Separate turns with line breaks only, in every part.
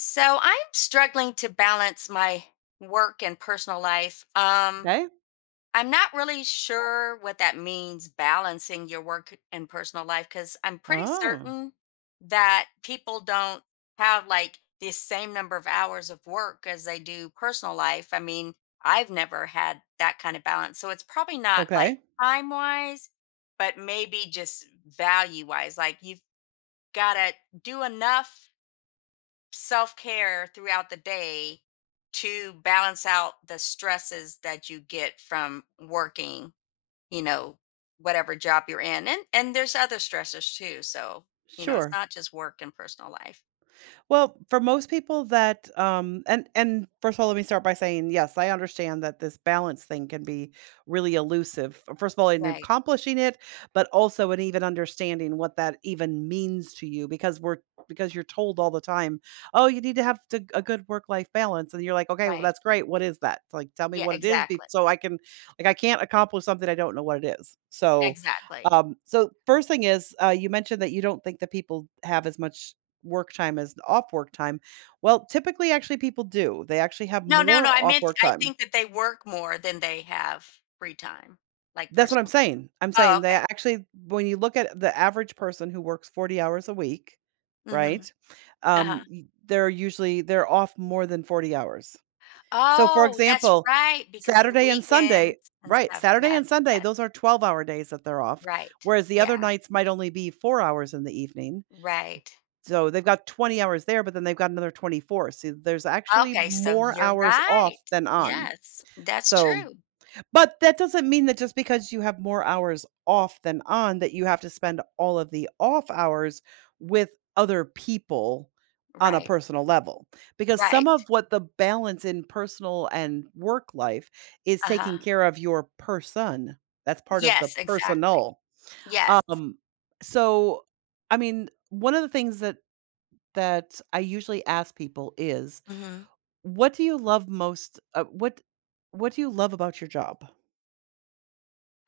So I'm struggling to balance my work and personal life.
Okay.
I'm not really sure what that means, balancing your work and personal life, because I'm pretty
Oh,
certain that people don't have like the same number of hours of work as they do personal life. I mean, I've never had that kind of balance. So it's probably not like
okay.
time wise, but maybe just value wise. Like you've got to do enough self care throughout the day to balance out the stresses that you get from working, you know, whatever job you're in. And there's other stressors too. So, it's
Sure.
not just work and personal life.
Well, for most people that and first of all, let me start by saying, yes, I understand that this balance thing can be really elusive. First of all, in
Right.
accomplishing it, but also in even understanding what that even means to you because we're because you're told all the time, "Oh, you need to a good work-life balance." And you're like, "Okay, well
Right.
that's great. What is that?" Like, "Tell me
Yeah,
what it is, be-
exactly.
so I can like, I can't accomplish something I don't know what it is." So,
Exactly.
so first thing is, you mentioned that you don't think that people have as much work time as off work time. Well, typically, actually, people do. They actually have
No, no, no.
more
I
off
meant
work
I
time.
think that they work more than they have free time, like
That's what I'm
personal.
saying. I'm
Oh,
saying they
okay.
actually, when you look at the average person who works 40 hours a week, right?
Mhm. Uh-huh.
They're usually they're off more than 40 hours. So, for
Oh, that's
example,
right because of the
Saturday and
weekends
Sunday,
and
right?
stuff.
Saturday
Yes.
and Sunday,
Yes.
those are 12-hour days that they're off,
Right.
whereas the other
Yeah.
nights might only be 4 hours in the evening.
Right.
So they've got 20 hours there, but then they've got another 24. So there's actually
Okay, so
more
you're
hours off
right.
than on.
Yes, that's
So,
true.
but that doesn't mean that just because you have more hours off than on, that you have to spend all of the off hours with other people on a
Right.
personal level. Because some of
Right.
what the balance in personal and work life is taking
Uh-huh.
care of your person. That's part of the
Yes, Exactly.
personal.
yes.
Um, so, I mean, one of the things that I usually ask people is,
Mhm.
"What do you love most? What do you love about your job?"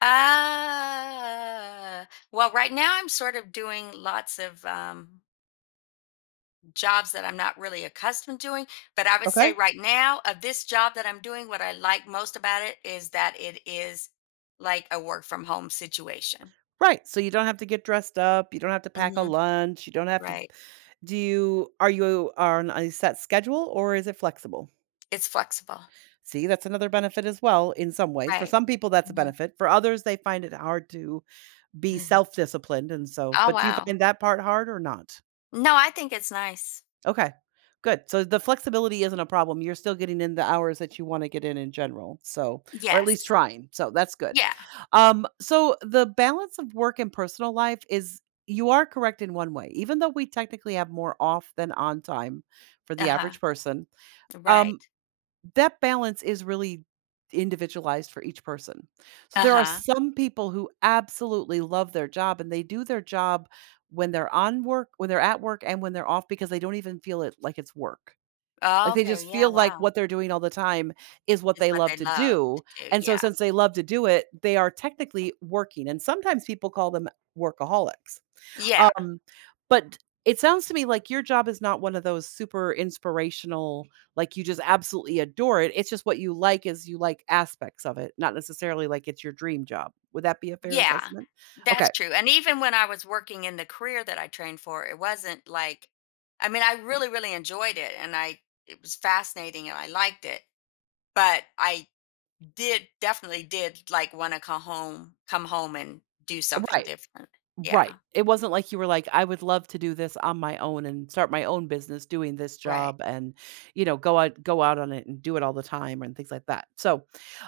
Uh, well, right now I'm sort of doing lots of jobs that I'm not really accustomed doing, but I would say
Okay,
right now of this job that I'm doing, what I like most about it is that it is like a work from home situation.
right. So you don't have to get dressed up. You don't have to pack a
Mhm.
lunch. You don't have to.
Right.
Do you Are you on a set schedule or is it flexible?
It's flexible.
See, that's another benefit as well. In some ways, for
Right.
some people that's a benefit. For others, they find it hard to be
Mhm.
self disciplined, and so.
Oh,
But do you
wow.
find that part hard or not?
No, I think it's nice.
Okay, good. So the flexibility isn't a problem. You're still getting in the hours that you want to get in general. So, or at least
Yes.
trying. So that's good.
Yeah.
So the balance of work and personal life is you are correct in one way. Even though we technically have more off than on time for the
Uh-huh.
average person, um,
Right.
that balance is really individualized for each person. So there are
Uh-huh.
some people who absolutely love their job and they do their job when they're on work, when they're at work and when they're off because they don't even feel it like it's work. Like
Oh,
they
okay.
just
Yeah,
feel like
wow.
what they're doing all the time is what
Is
they
what they
love to
love
do.
to do.
And so
Yeah.
since they love to do it, they are technically working. And sometimes people call them workaholics,
Yeah.
um, but it sounds to me like your job is not one of those super inspirational, like, you just absolutely adore it. It's just what you like is you like aspects of it, not necessarily like it's your dream job. Would that be a fair
Yeah.
assessment?
That's
Okay.
true. And even when I was working in the career that I trained for, it wasn't like I mean, I really, really enjoyed it and I it was fascinating and I liked it. But I did definitely did like want to come home and do something
Right.
different. Yeah.
Right. It wasn't like you were like, "I would love to do this on my own and start my own business doing this
Right.
job and, you know, go out on it and do it all the time," and things like that. So,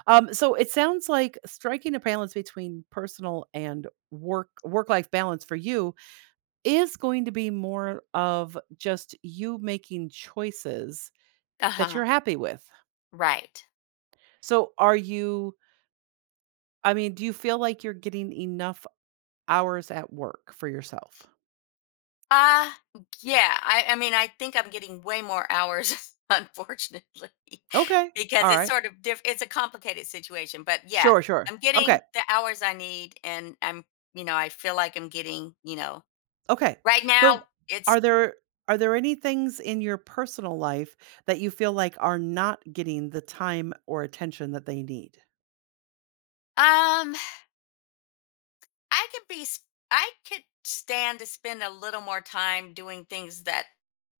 so it sounds like striking a balance between personal and work work-life balance for you is going to be more of just you making choices that
Uh-huh.
you're happy with.
Right.
So are you I mean, do you feel like you're getting enough hours at work for yourself?
Uh yeah. I mean I think I'm getting way more hours, unfortunately.
Okay. All
Because it's
right.
sort of diff it's a complicated situation. But yeah,
Sure, sure.
I'm getting
Okay.
the hours I need and I'm I feel like I'm getting
Okay.
right
So
now it's
are there are there any things in your personal life that you feel like are not getting the time or attention that they need?
um I could be, s- I could stand to spend a little more time doing things that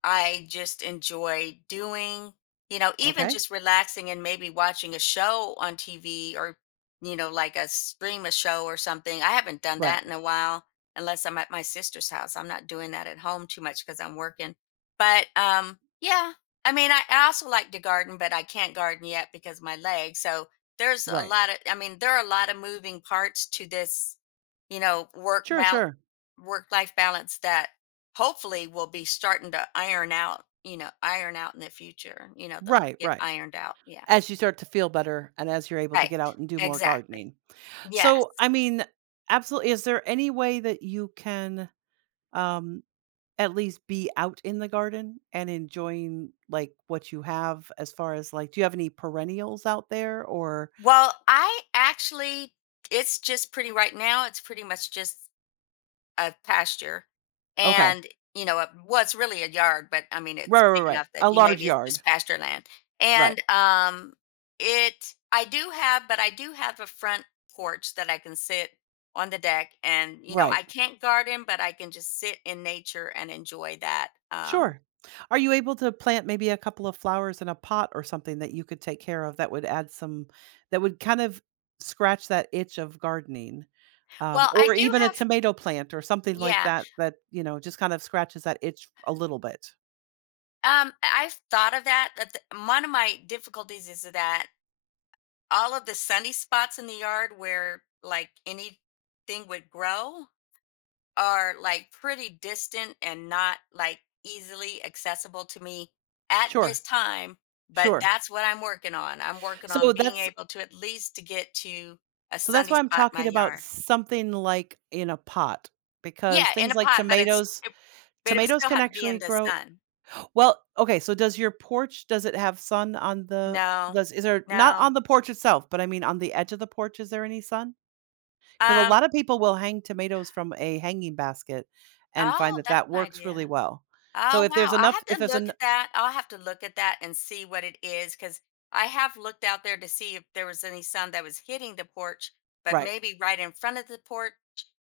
I just enjoy doing. Even
Okay?
just relaxing and maybe watching a show on TV or, you know, like a stream a show or something. I haven't done
Right.
that in a while, unless I'm at my sister's house. I'm not doing that at home too much because I'm working. But yeah, I mean, I also like to garden, but I can't garden yet because my leg. So there's a
Right.
lot of, I mean, there are a lot of moving parts to this you know, work
Sure,
bal-
sure.
work life balance that hopefully will be starting to iron out in the future. They'll
Right,
get
right.
ironed out. Yeah.
As you start to feel better and as you're able to
Right.
get out and do more
Exactly.
gardening.
Yes.
So, I mean, absolutely, is there any way that you can, um, at least be out in the garden and enjoying, like, what you have as far as, like, do you have any perennials out there or
Well, I actually it's just pretty right now, it's pretty much just a pasture
Okay.
and well, it's really a yard, but I mean,
Right,
it's
right, right,
big
right.
enough
A
that you
large
maybe it's
yard.
just pasture land.
Right.
And it, I do have, but I do have a front porch that I can sit on the deck and
Right.
I can't garden, but I can just sit in nature and enjoy that.
Sure. Are you able to plant maybe a couple of flowers in a pot or something that you could take care of that would add some that would kind of scratch that itch of gardening?
Well, I
Or
do
even a
have,
tomato plant or something like
yeah.
that that, you know, just kind of scratches that itch a little bit.
I've thought of that. One of my difficulties is that all of the sunny spots in the yard where like anything would grow are like pretty distant and not like easily accessible to me at this
Sure,
time, but
sure.
that's what i'm working on i'm working
So
on being
that's
able to at least to get to a
so that's
sunny
why I'm
spot in my
talking about
yard.
something like in a pot because
Yeah, in
things
a
like
pot, but
tomatoes
but it would still
can
have to be in
actually
the
grow.
sun.
Well, okay, so does your porch does it have sun on the
No,
does is there, not on
no.
the porch itself, but I mean on the edge of the porch, is there any sun? Because a
um
lot of people will hang tomatoes from a hanging basket and find
oh,
that
that's
that
an
works really
idea.
well. So
Oh,
if there's
wow. I'll
enough
have
if
to
there's
look
an
at that. I'll have to look at that and see what it is because I have looked out there to see if there was any sun that was hitting the porch, but
Right,
maybe right in front of the porch,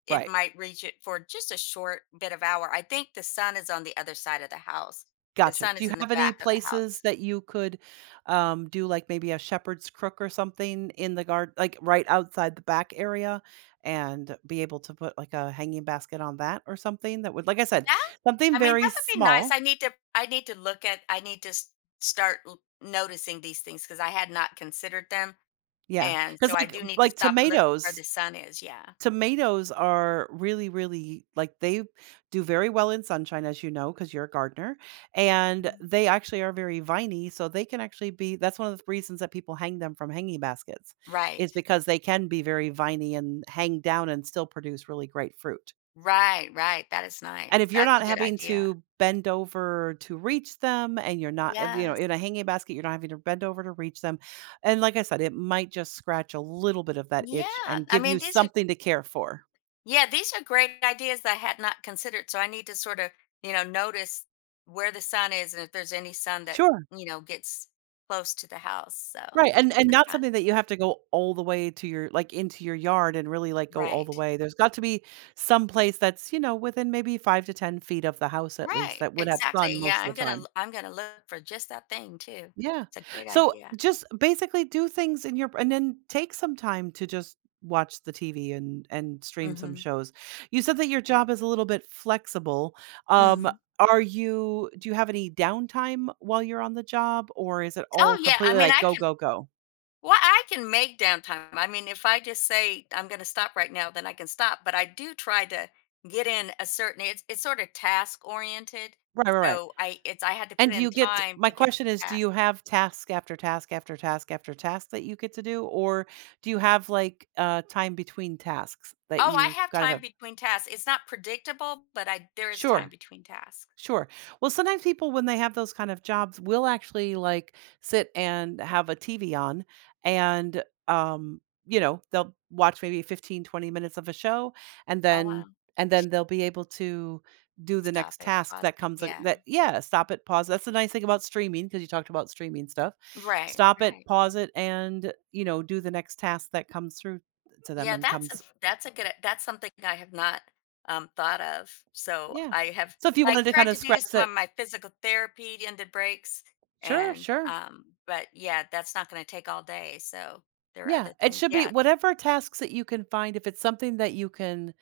it
right.
might reach it for just a short bit of hour. I think the sun is on the other side of the house. The
Gotcha.
sun
Do
is
you
in the
have any
back of the
places
house.
that you could, do, like, maybe a shepherd's crook or something in the garden, like, right outside the back area and be able to put, like, a hanging basket on that or something that would, like I said,
That,
something
I mean,
very
that would be nice.
small.
I need to start noticing these things because I had not considered them.
Yeah,
And
because
so I do need to stop and look where the sun is. Yeah.
tomatoes are really, really, like, they do very well in sunshine, as you know, because 'cause you're a gardener, and they actually are very viney, so they can actually be that's one of the reasons that people hang them from hanging baskets,
Right.
is because they can be very viney and hang down and still produce really great fruit.
Right, right, that is nice.
And if you're
That's
not
a good
having
idea.
to bend over to reach them and you're not if, you know,
Yes.
in a hanging basket, you're not having to bend over to reach them, and, like I said, it might just scratch a little bit of that itch
Yeah,
and
I
give you
mean, these are
something to care for.
yeah, these are great ideas that I had not considered, so I need to sort of, you know, notice where the sun is and if there's any sun that,
Sure.
you know, gets close to the house, so
Right,
in
and
the
not
front.
something that you have to go all the way to your, like, into your yard and really, like, go all the
Right.
way. There's got to be some place that's, you know, within maybe 5 to 10 feet of the house at least
Right,
that would have sun
exactly. Yeah,
most of
I'm
the
gonna
time.
i I'm gonna look for just that thing too.
Yeah.
It's a great
So,
idea.
just basically do things in your and then take some time to just watch the TV and stream some
Hmm.
shows. You said that your
Right.
job is a little bit flexible. Um,
Hmm.
are you do you have any downtime while you're on the job, or is it all
Oh yeah, I
completely,
mean,
like,
I
go,
can.
go, go?
Well, I can make downtime. I mean, if I just say I'm going to stop right now, then I can stop. But I do try to get in a certain. It's sort of task oriented.
Right, right, right.
So I had to
And
put
do
in
you get
time
my
to get the
question is, do
task.
you have task after task after task after task that you get to do, or do you have, like, time between tasks that
Oh, I
you
have
kind of
time
have
between tasks. It's not predictable, but I there is time
Sure.
between tasks.
Sure. Well, sometimes people, when they have those kind of jobs, will actually, like, sit and have a TV on and, you know, they'll watch maybe 15, 20 minutes of a show and
Oh,
then,
wow.
and then they'll be able to do the
Stop
next
it.
task
Pause
that
it.
comes
Yeah.
that, yeah, stop it, pause. That's the nice thing about streaming because you talked about streaming stuff.
Right.
Stop it,
Right.
pause it, and, you know, do the next task that comes through to them
Yeah,
and comes,
that's a good that's something I have not thought of. So
yeah.
I have
So if you
like
wanted to kind
tried
of
to do
scratch that,
some of my physical therapy in the breaks
sure,
and
sure.
but yeah, that's not going to take all day. So there are
Yeah,
other
it
things.
should be
Yeah.
whatever tasks that you can find, if it's something that you can,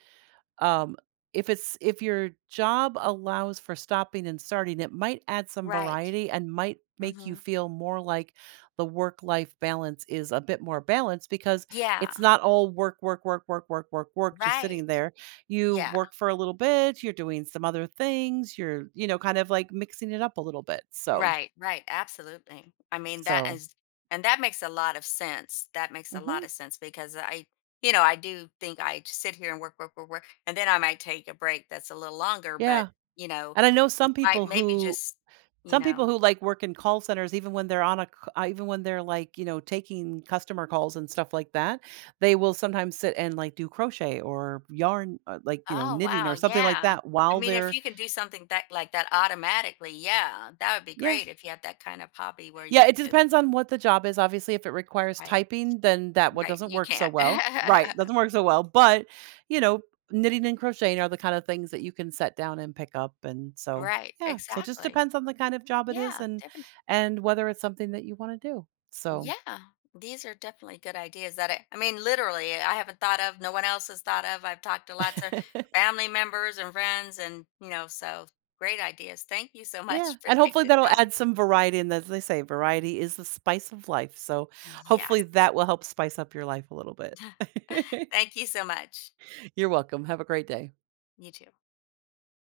um, if it's if your job allows for stopping and starting, it might add some
Right.
variety and might make you
Mhm.
feel more like the work life balance is a bit more balanced because
Yeah.
it's not all work, work, work, work, work, work, work, just
Right.
sitting there. You
Yeah.
work for a little bit, you're doing some other things, you're, you know, kind of like mixing it up a little bit. So,
Right, right, absolutely. I mean,
so,
and that makes a lot of sense. That makes a lot
mhm,
of sense because I do think I sit here and work, work, work, work, and then I might take a break that's a little longer, but,
yeah.
you know,
And I know some
might
people
maybe
who
just, you
Some
know,
people who, like, work in call centers, even when they're on a c even when they're, like, you know, taking customer calls and stuff like that, they will sometimes sit and, like, do crochet or yarn, like, you know,
oh,
knitting or
wow,
something like
yeah.
that
I
while
mean, if
they're
you can do something that like that automatically, yeah, that would be
Yeah.
great if you had that kind of hobby where you
Yeah, it
could just,
depends on what the job is, obviously, if it requires
right,
typing, then that one
right,
doesn't
you
work so
can't.
well. Right, doesn't work so well, but, you know, knitting and crocheting are the kind of things that you can set down and pick up, and so
Right,
yeah, so it just
exactly.
depends on the kind of job it is
Yeah, definitely.
and whether it's something that you wanna do, so
Yeah, these are definitely good ideas that I mean, literally, I haven't thought of, no one else has thought of. I've talked to lots of family members and friends, and, you know, so great ideas. Thank you so
Yeah,
much for
and
taking
hopefully
the
that'll
time.
add some variety, and as they say, variety is the spice of life, so hopefully
Yes.
that will help spice up your life a little bit.
Thank you so much.
You're welcome, have a great day.
You too.